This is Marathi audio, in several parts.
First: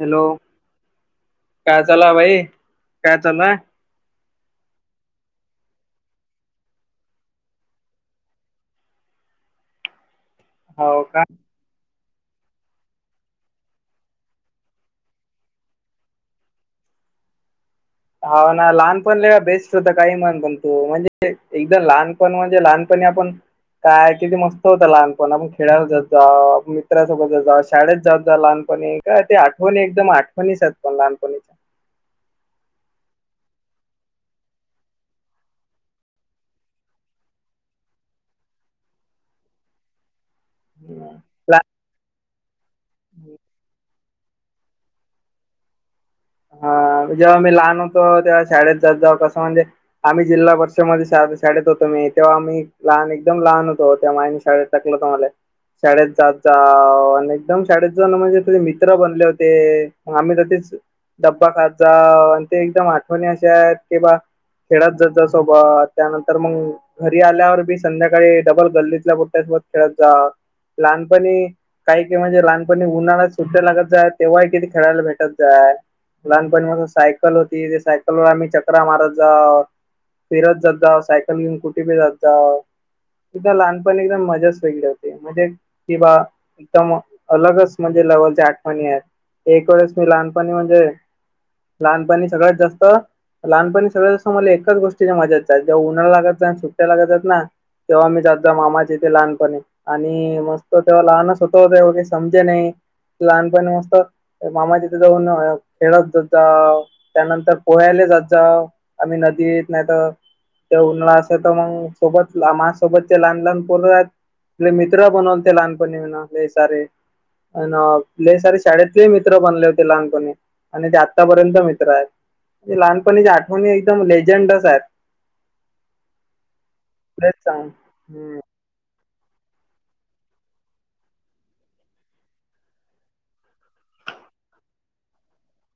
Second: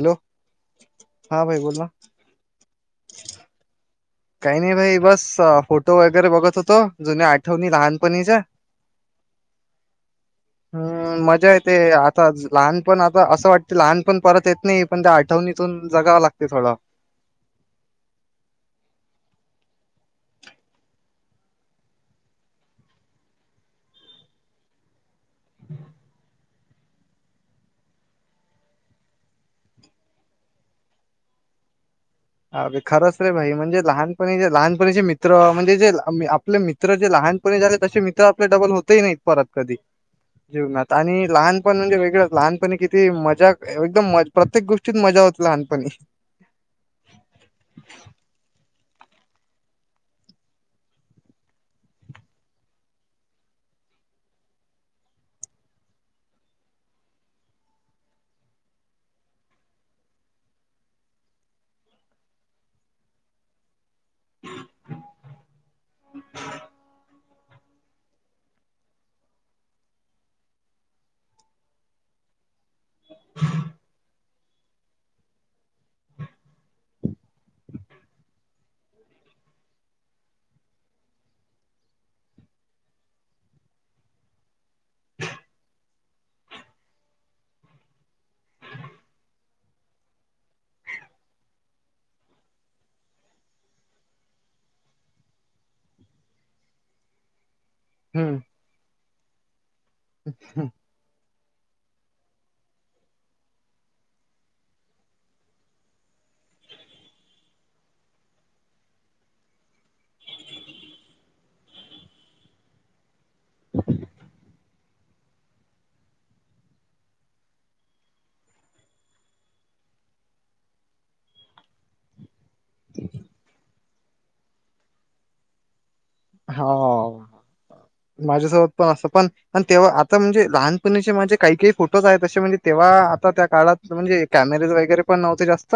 हॅलो हा भाई बोल काय ना चालू आहे भाई काय चालू आहे? काही नाही भाई बस फोटो वगैरे बघत होतो, जुन्या आठवणी लहानपणीच्या. [inaudible] हाव हम्म का मजा येत ते आता लहानपण आता असं वाटते लहान पण परत येत नाही, पण त्या आठवणीतून जगावं लागत थोडं. हा ना लहानपण लले बेस्ट होता काही म्हण पण तू, म्हणजे एकदम लहानपण म्हणजे लहानपणी आपण. काय किती मस्त होतं लहानपण आपण खेळाला जात जाऊ, आप मित्रासोबत जत जा शाळेत जात जाऊ लहानपणी एक. काय ते आठवणी एकदम, आठवणीचात लहानपणीच्या. अे खरंच रे भाई म्हणजे लहानपणी जे लहानपणीचे मित्र म्हणजे जे आपले मित मित्र जे लहानपणी झाले तसे मित्र आपले डबल होतही नाहीत परत कधी जीवनात हम्म. आणि लहान ला- पण म्हणजे वेगळंच लहानपणी किती मजा एकदम प्रत्येक गोष्टीत मजा होती लहानपणी. हा जेव्हा मी लहान होतो तेव्हा शाळेत जात जा कसं म्हणजे. आम्ही जिल्हा परिषदमध्ये शाळेत होतो मी तेव्हा आम्ही लहान लहान तेव्हाने शाळेत. टाकलं होतं मले. शाळेत जाात जा आणि एकदम शाळेत जाऊन म्हणजे कसे मित्र बनले होतेग आम्ही तर तेच. डब्बा खात जा आणि ते एकदम आठवणी अशे आहेत. ते बा, खेळायला जात जा सोबत त्यानंतर घरी आल्यावर बी. संध्याकाळी डबल गल्लीतल्या पोट्यासोबत खेळत जा लहानपणी काही म्हणजे लह पण उन्हाला सुट्ट्या लागत जाय तेव्हाही किती खेळायला भेटत जाय. लहानपणी माझ सायकल होती, त्या सायकल वर आम्ही चक्र मारत जाऊ. फिरत जात जाव, सायकल घेऊन पे जात जाव एकदा लहानपणी एकदम मजाच वेगळी होती, म्हणजे किं बा अलगच लेवलच्या आठवणी आहेत, एकवेळेस तर लहानपण म्हणजे लहानपणी सगळ्यात जास्त लहानपणी सगळंसं मला एकाच गोष्टी मजाेतचाल जेव उन्हां लागतात आणि सुट्ट्या लागतात ना. तेव्हा मी हम्म जात मामाच्या इथे लहानपणे आणि मस्त. तेव्हा लहानच होत वगैरे समजे नाही, लहानपणी मस्त मामा तिथे खेळत जात जाऊ त्यानंतर पोह्याले जात जाव आम्ही नदीत. नाही तर ते उन्हा असं तर मग सोबत माझसोबतचे लहान लहान पोरं आहेत. आपले मित्र बनवून ते लहानपणी आपले सारे. अले सारे शाळेतले मित्र बनले होते लहानपणी. आणि ते आत्तापर्यंत मित्र आहेत म्हणजे लहानपणीच्या आठवणी एकदम लेजंडच आहेत. हो खरंच सांग हम्म माझ्यासोबत पण असं पण. आणि तेव्हा आता म्हणजे लहानपणीचे माझे काही काही फोटोज आहेत. तसे म्हणजे तेव्हा आता त्या काळात. म्हणजे कॅमेरेज वगैरे पण नव्हते जास्त.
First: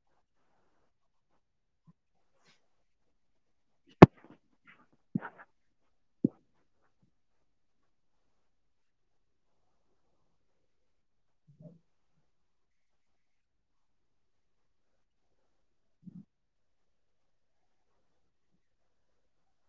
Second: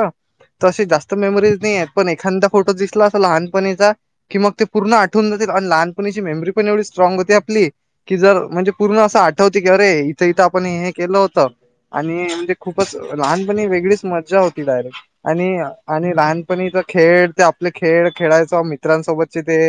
तशी जास्त मेमोरीज नाही येत. पण एखादा फोटो दिसला, असा लहानपणीचा की मग ते पूर्ण आठ तून जाते आणि लहानपणीची मेमरी पण एवढी स्ट्राग होती आपली. कि जर म्हणजे पूर्ण असं आठवते की, अरे इथं इथं आपण हे केलं होतं. आणि म्हणजे खूपच लहानपणी वेगळीच मजा होती डायरेक्ट. आणि आणि लहानपणीचा खेळ ते, आपले खेळ खेळायच मित्रांसोबतचे ते.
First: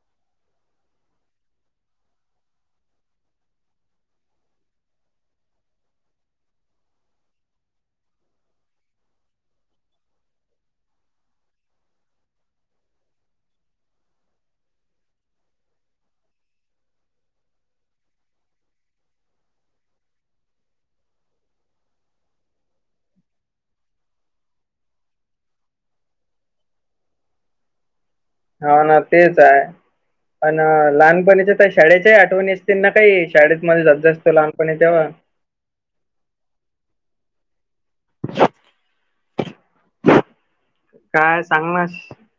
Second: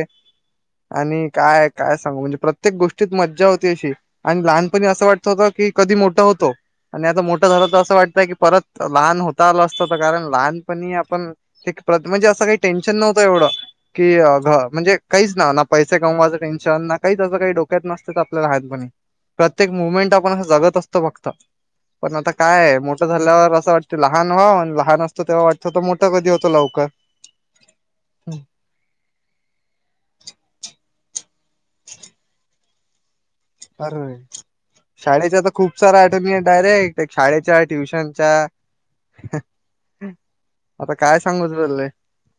आणि काय काय सांगू म्हणजे, प्रत्येक गोष्टीत मज्जा होती अशी. आणि लहानपणी असं वाटत होत, की कधी मोठा होतो. आणि आता मोठं झालं तर असं वाटतंय की, परत लहान होता आलं असत तर कारण लहानपणी आपण. ते म्हणजे असं काही टेन्शन नव्हतं, एवढं की घ म्हणजे. काहीच ना ना पैसे कमवायचं टेन्शन ना, काही त्याचं काही डोक्यात नसतेच आपल्याला लहानपणी. प्रत्येक मुमेंट आपण असं जगत असतो फक्त. पण आता काय मोठं झाल्यावर असं वाटत लहान व्हावं. लहान असतो तेव्हा वाटतं मोठा कधी होतो लवकर. हा ना तेच आहे. पण लहानपणीच्या तर शाळेच्या आठवणी असतील ना काही. शाळेत [unintelligible] अरे असतं लहानपणी तेव्हा. शाळेच्या तर खूप सारा आठवणी डायरेक्ट शाळेच्या ट्युशनच्या. [inaudible] आता काय सांगू सांग ना तुले शेअर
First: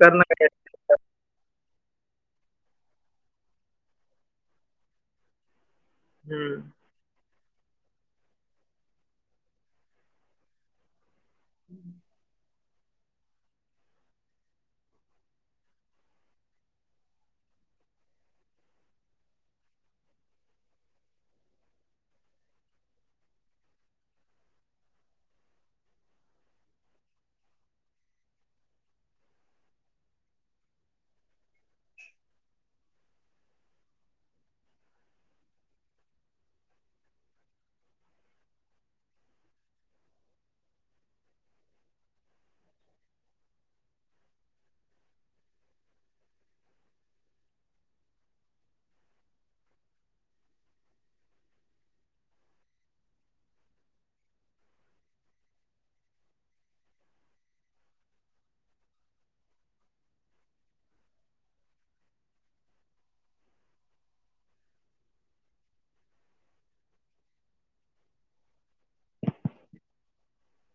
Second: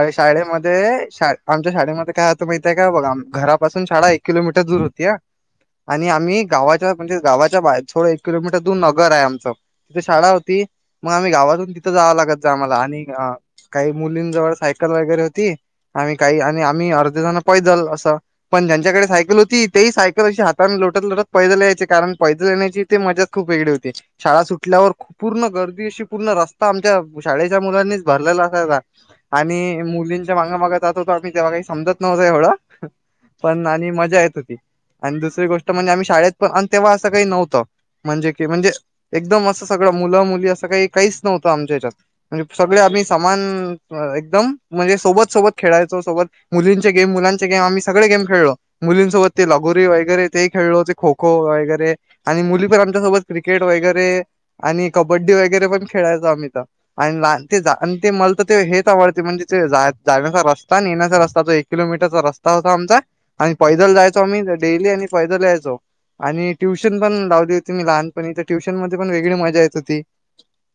कर ना काय शाळेम ते आमच्या शाळेमध्ये काय होतं माहितेय का बघा. घरापासून शाळा एक किलोमी दूर होत्या. आणि आम्ही हम्म गावा म्हणजे गावाच्या बाहेर थोडं, एक किलोमीटर दूर नगर आहे आमचं तिथे शाळा होती. मग आम्ही गावातून तिथं जावं लागतं च आम्हाला आणि काही मुलींनजवळ सायकल वगैरे होती. आम्ही काही आणि आम्ही अर्ध जणे पैदल असं, पण ज्यांच्याकडे सायकल होत ती तेही सायकल अशी हाताने लोटत लोटत पैदल यायचे. कारण पैदल येण्याची ती मजाच खूप वेगळी होती. शाळा सुटल्यावर पूर्ण गर्दी अशी, पूर्ण रस्ता आमच्या शाळेच्या मुलांनीच भरलेला असायचा. आणि मुलींच्या माग माग जात होतो. आम्ही तेव्हा काही समजत नव्हतं एवढं. पण आणि मजा येत होती. आणि दुसरी गोष्ट म्हणजे आम्ही शाळेत पण आणि तेव्हा असं काही नव्हतं. म्हणजे की म्हणजे एकदम असं सगळं मुलं मुली असं काही काहीच नव्हतं आमच्या हेच्यात. म्हणजे सगळे आम्ही समान, एकदम म्हणजे सोबत सोबत खेळायचो सोबत. मुलींचे गेम मुलांचे गेम आम्ही सगळे गेम खेळलो मुलींसोबत. ते लगोरी वगैरे तेही खेळो ते खो खो वगैरे. आणि मुली पण आमच्यासोबत, क्रिकेट वगैरे आणि कबड्डी वगैरे पण खेळायचो आम्ही तर. आणि ला ते आणि ते मला तर ते हेच आवडते. म्हणजे ते जाण्याचा रस्ता येण्याचा रस्ता तो एक. एक किलोमीटर रस्ता होता आमचा. आणि आम्ही डेली आणि पैदल यायचो. आणि ट्युशन पण लावली होती. मी लहानपणी तर, ट्युशन मध्ये पण वेगळी मजा येत होती.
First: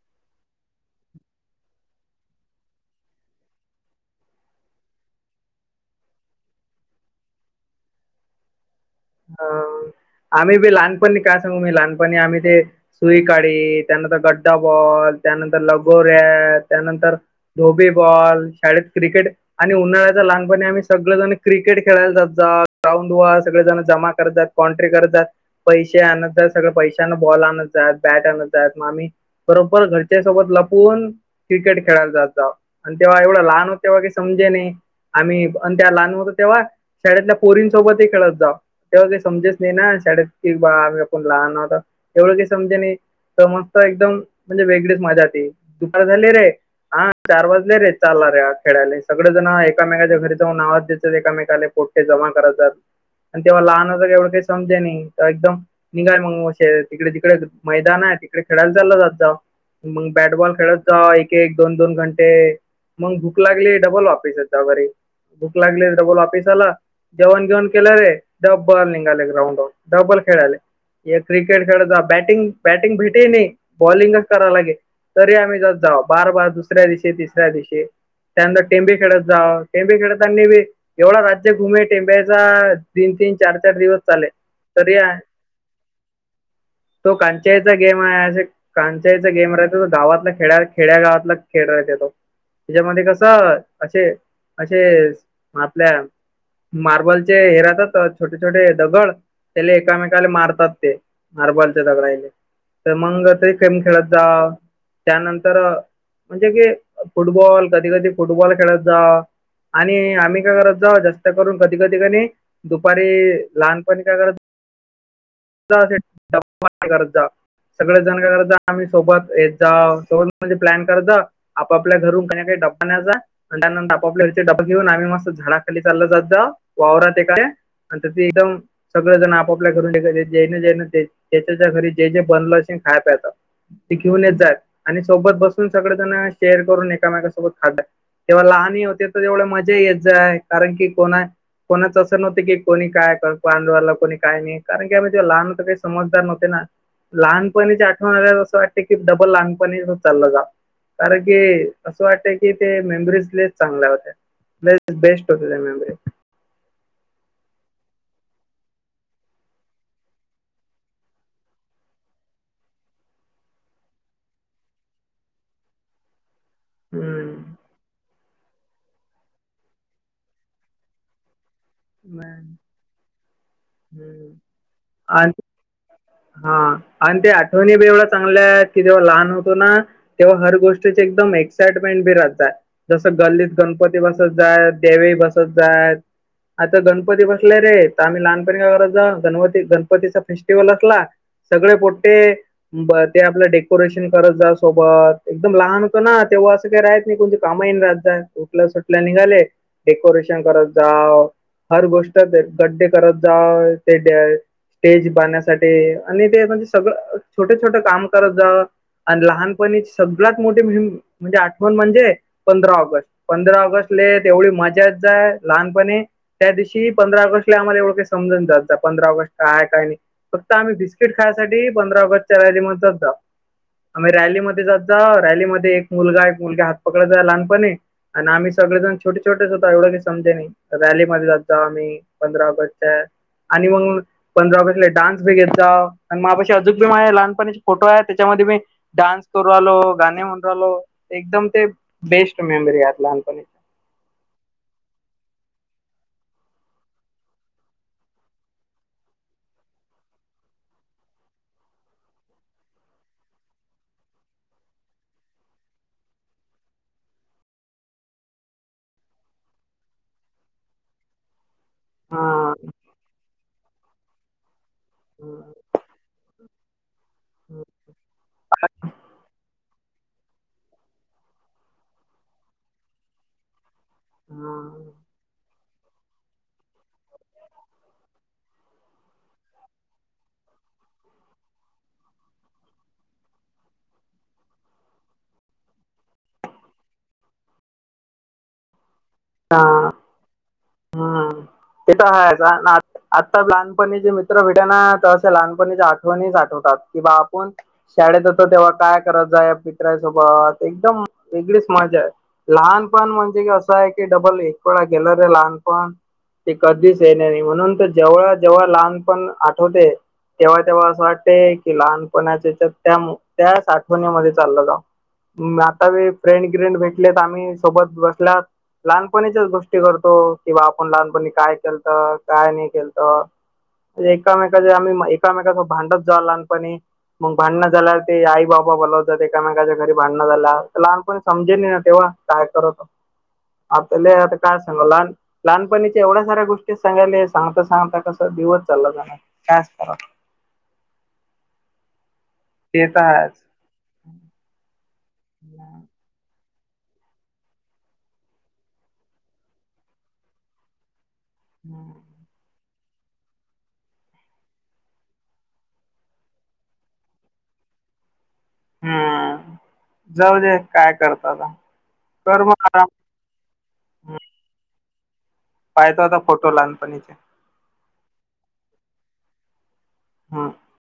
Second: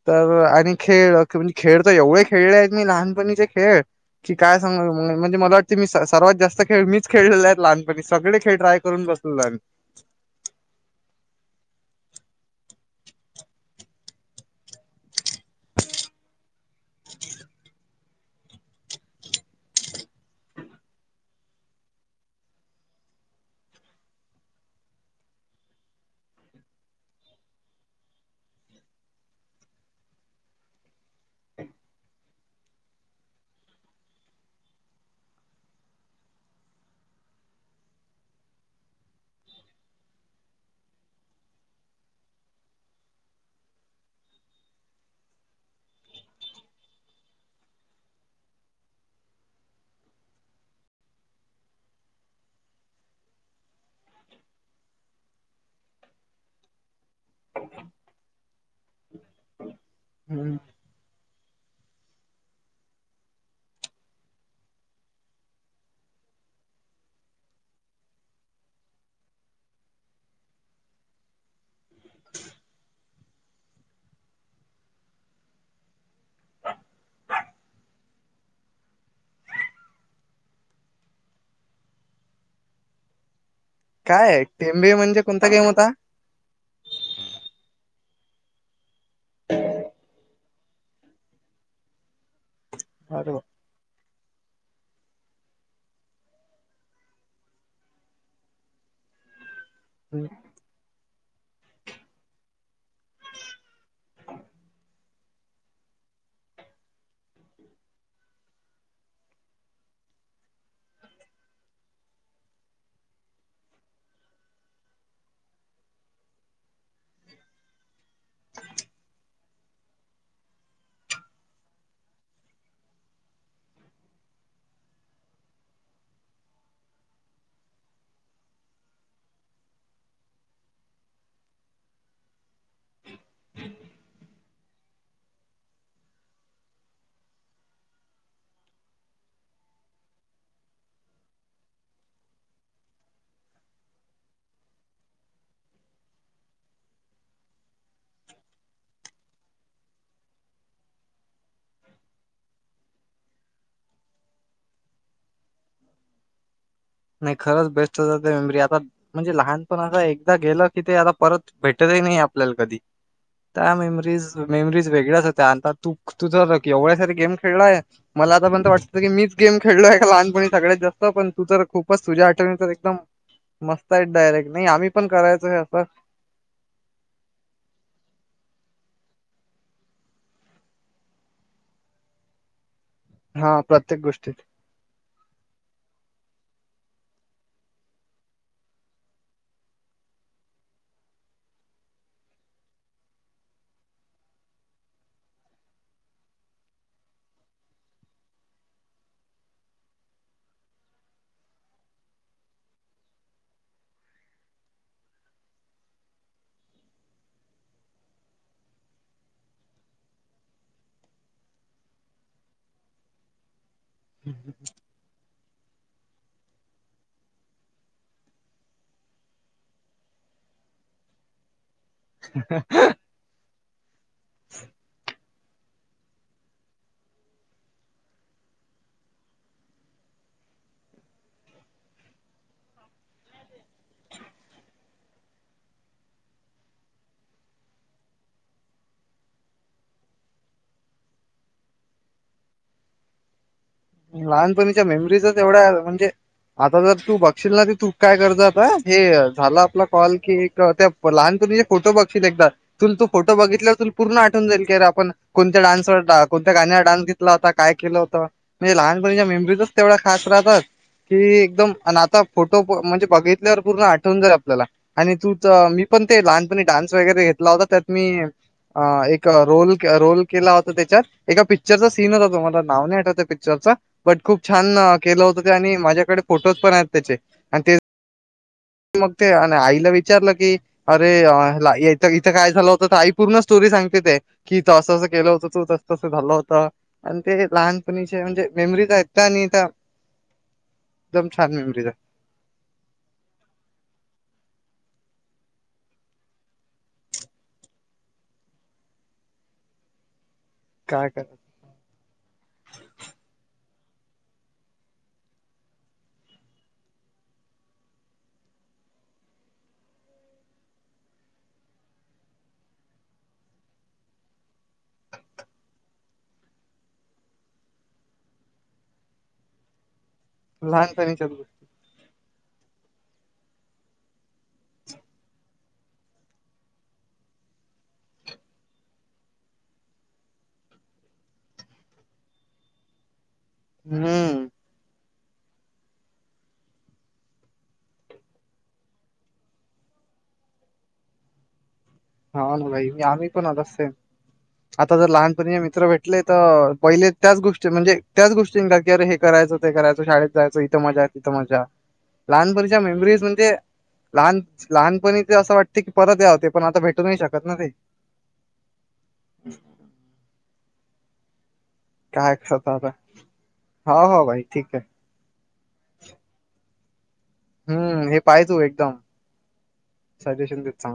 तर आणि खेळ म्हणजे, खेळ तर खेळले आहेत मी लहानपणीचे खेळ. की काय सांग म्हणजे मला वाटतें. मी सर्वात जास्त खेळ मीच खेळले आहेत, लहानपणी सगळे खेळ ट्राय. करून बसलेलो आम्ही. ह आम्ही बी लहानपणी काय सांगू मी लहानपणी आम्ही ते. सुई काढी त्यानंतर गड्डा बॉल. त्यानंतर लगोऱ्या त्यानंत, र धोबी बॉल शाळेत क्रिकेट. आणि उन्हाळ्याच लहानपणी आम्ही सगळं जण, क्रिकेट खेळायला जात जा ग्राउंड वा सगळे. जमा करतात, कॉन्ट्री करतात. पैसे आण जात सगळं पैशान बॉल आण‌त जात बॅट आणत जात मग आम्ही. बरोबर घरच्या सोबत लपून क्रिकेट खेळायला जात जावं. आणि तेव्हा एवढं लहान [unintelligible] समजे नाही. आम्ही आणि त्या लहान होतो तेव्हा शाळेतल्या पोरींसोबतही खेळत होताव. तेव्हा काही समजेच नाही ना शाळेत [unintelligible] आम्ही पण लहान होता त्यावेळी काही समजे नाही. तेव्हा मस्त एकदम म्हणजे वेगळीच मजा [unintelligible] दुपार झाली रे. हां चार वाजले रे, चाला रे हा खेळायले सगळेजण एकामेकाच्या घरी जाऊन आवाज देत एकामेकाला पोट पोट्टे जमा करत जात. आणि तेव्हा लहान असं एवढं काही समजे नाही तर एकदम निघाय मग असे तिकडे तिकडे मैदान आहे तिकडे खेळायला चाललं जात जावो. मग बॅटबॉल हं. खेळत जा एकेक दोन दोन घंटे. मग भूक लागली डबल वापिस येत जाव घरी. भूक लागली डबल वापीस आलं, जेवण घेऊण केलं रे [unintelligible] निघाले ग्राउंडवर डब्बल खेळाले ये क्रिकेट खेळाचा बॅटिंग बॅटिंग भेट ते नाही बॉलिंगच करावं लागे, तरी आम्ही जात जाव बार बार दुसऱ्या दिवशी तिसऱ्या दिवशी त्यानंतर टेंबे खेळत जावं टेंबे खेळतानी एवढं राज्य घुमे टेंब्याचा तीन तीन चार चार दिवस चाले काय टेंबे तरी म्हणजे कोणता गेम होता? तो कांचाईचा गेम आहे असं कांचाईचा गेम राहतो तो गावातला खेड्या खेड्या गावातला खेळ राहते तो त्याच्यामध्ये अरे वा! कसं असे असे आपल्या मार्बलचे हे राहतात. च छोटे छोटे दगड त्याले हं. एकामेकाला मारतात ते मार्बलच्या दगडायले. तर मंग रात्री तेम खेळत जा त्यानंतर म्हणजे की फुटबॉल, कधी कधी फुटबॉल खेळत जा. आणि आम्ही काय करत जाऊ जास्त करून कधी कधी कणी दुपारी लहानपणी काय करत [inaudible] सगळेजण काय करत आम्ही सोबत येत जाव सोबत म्हणजे प्लॅन करत जाव आपापल्या घरून काही काही डब्बा आणायचा आणि त्यानंतर [unintelligible] डब्बा घेऊन आम्ही मस्त झाडाखाली चाललं जात जाव वावरात [unintelligible] सगळेजण आपापल्या घरून [unintelligible] जे जे बनलं असेन खाय प्यायचं. ते घेऊन येत जात आणि सोबत बसून सगळेजण शेअर करून एकामेकासोबत [unintelligible] तेव्हा लहानही होते तर एवढं मजा येत जाय कारण की कोणा कोणाचच नव्हते की कोणी काय पांडवला कोणी काय नाही, कारण की आम्ही तेव्हा लहान होतो काही समजदार नव्हते ना. लहानपणीची आठवण आल्यावर असं वाटतं की डबल लहानपणीच चाललं जाव. कारण की असं वाटतंय की ते मेमरीज लयच चांगल्या होत्या. लय बेस्ट होत्या त्या मेमरीज. नाही खरंच बेस्टच होत्या मेमरी आता म्हणजे लहानपण असं एकदा गेलं की ते आता परत भेटतही नाही आपल्याला कधी. त्या मेमरीज मेमरीज वेगळ्याच होत्या आता तू तुझं बघ की एवढ्या सारं गेम हम्म खेळलाय मला आतापर्यंत वाटतं की मीच गेम खेळलो आहे का लहानपणी सगळ्यात जास्त? पण तू तर खूप बस तुझ्या हम्म. आठवणी तर एकदम मस्त आहेत डायरेक्ट नाही आम्ही पण करायचो हे असं हां आणि त्या आठवणी बी एवढ्या चांगल्या आहेत की जेव्हा लहान होतो ना तेव्हा हर गोष्टीचे एकदम एक्साइटमेंट बी राहतं. जसं हा गल्लीत प्रत्येक गणपती गोष्टी बसत जाय, देवी बसत जाय. आता गणपती बसलाय रे तर आम्ही लहानपणी काय करत जाव गणवती गणपतीचं फेस्टिवल अस ला सगळे पोट्टे ब ते आपलं डेकोरेशन करत जा सोबत एकदम लहान होत ना तेव्हा असं काही राहत नाही कोणते कामही नाही राहत काय उठल्या सुटले निघाले डेकोरेशन करत जाव हर गोष्ट गड्डे करत जा [unintelligible] ते स्टेज बण्यास साठी आणि ते म्हणजे सगळं छोटे छोटे काम करत जाव आणि लहानपणीची सगळ्यात मोठी आठवण म्हणजे पंधरा ऑगस्ट पंधरा ऑगस्ट ले तेवढी मजाच जाय लहानपणी त्या दिवशी पंधरा आँगस्टले आमला [unintelligible] फक्त आम्ही बिस्किट खायसाठी पंधरा ऑगस्टच्या रजी म्हणत होद्ध [unintelligible] आम्ही रॅलीमध्ये जात जा रॅलीमध्ये एक मुलगा एक मुलगा हात पकडयतचा लहानपणी. आणि आम्ही सगळेजण छोटे छोटेच होतात एवढं काही समजे नाही रॅलीमध्ये जात जा आम्ही पंधरा ऑगस्ट च्या आणि मग पंधरा ऑगस्ट डान्स बी घेत जा आणि माझपाशी अजूक बी माझे लहानपणा फोटो आहे त्याच्यामध्ये मी डान्स करू राहिलो गाणे म्हन राहिलो एकदम ते बेस्ट मेमरी आहेत लहानपणी. लहानपणीच्या मेमरीजच एवढ्या म्हणजे आता जर तू बघशील ना तर तू काय करज आता हे झालं आपला कॉल कि एक त्या तू जर लहानपणीचे फोटो बघितलेस का तर तुला पुर् आठवेल की अरे आपण [unintelligible] कोणत्या गाण्यावर डान्स घेतला होता काय केलं होतं म्हणजे लहानपणीच्या मेमरीजच तेवढा खास राहतात की एकदम आणि आता हा फोटो म्हणजे बघितल्यावर पूर्ण आठवून जाई आपल्याला आणि तूच मी पण ते लहानपणी डान्स वगैरे घेतला होता त्यात मी अ एक रोल रोल केला होता त्याच्यात एका पिक्चरचा सीन होता तुम्हाला नाव नाही आठवत पिक् चरचा बट खूप छान हा केलं होत ते आणि माझ्याकडे फोटोज पण आहेत त्याचे आणि ते मग ते आणि आईला विचारलं की अरे इथं काय झालं होतं तर आई पूर्ण स्टोरी सांगते की तू असं अस केलं होत तू तस तसं झालं होतं आणि ते लहानपणी चे म्हजे मेमरीज आहेत. त्या आणि हा त्या एकदम छान मेमरीज ते तर आहेत ना [unintelligible] आता लहानपणीचा मित्र भेटले ना की लहानपणीच्या आठवणीच्या आठवत राहतात की बा आपण शाळेत होतो तेव्हा काय करायचं त्या मित्रासोबत एकदम काय करायचं वेगळीच मजा आहे लहानपण म्हणजे की असं आहे कि डबल एक वेळा गेल रे लहानपण ते कधीच येणे नाही म्हणून तर जेव्हा जेव्हा लहान पण आठवते तेव्हा तेव्हा असं वाटते की लहानपणाच्या त्या त्याच आठवणीमध्ये चाललं जाव. मग आता व फ्रेंड ग्रेंड भेटलेत आम्ही सोबत बसलात लहानपणीच्याच गोष्टी करतो कि बा आपण लहानपणीच्या लहानपणी काय केलत काय नाही केलत. एकामेका च्या आम्ही एकमेकांसोबत भांडायचं जा लहानपणी. मग भांडणं झाल्या ते आई बाबा बोलावतात एकामेकाच्या घरी भांडणं झालं लहानपण समजेल ना तेव्हा काय करतता आता [unintelligible] हम्म काय सांग लहान लहानपणीच्या एवढ्या साऱ्या गोष्टी सांगायल्या सांगता सांगता कसं दिवस चालला जाणार. त्यात [unintelligible] हा ना ते भाई तर आमचं आहेच पण सेम आहे आता जर लहानपणाचे मित्र भेटले ले तर पहिले त्याच गोष्टी म्हणजे त्याच गोष्टी हे करायचो ते करायचो ईथ मजा तित मजा. लहानपणीच्या मेमरीज म्हणजे लहान [unintelligible] लहानपणी ते असं वाटते की परत या होते पण आता भेट शकत ना ते. हम्म जाऊन या काय करता आता? काय कर मग करतो आता, आराम हो ना भाई ठीक आहे. पाहत होता फोटो लहानपणीचे. हम्म हे पाह तू एकदम, हं. सजेशन देत. चांग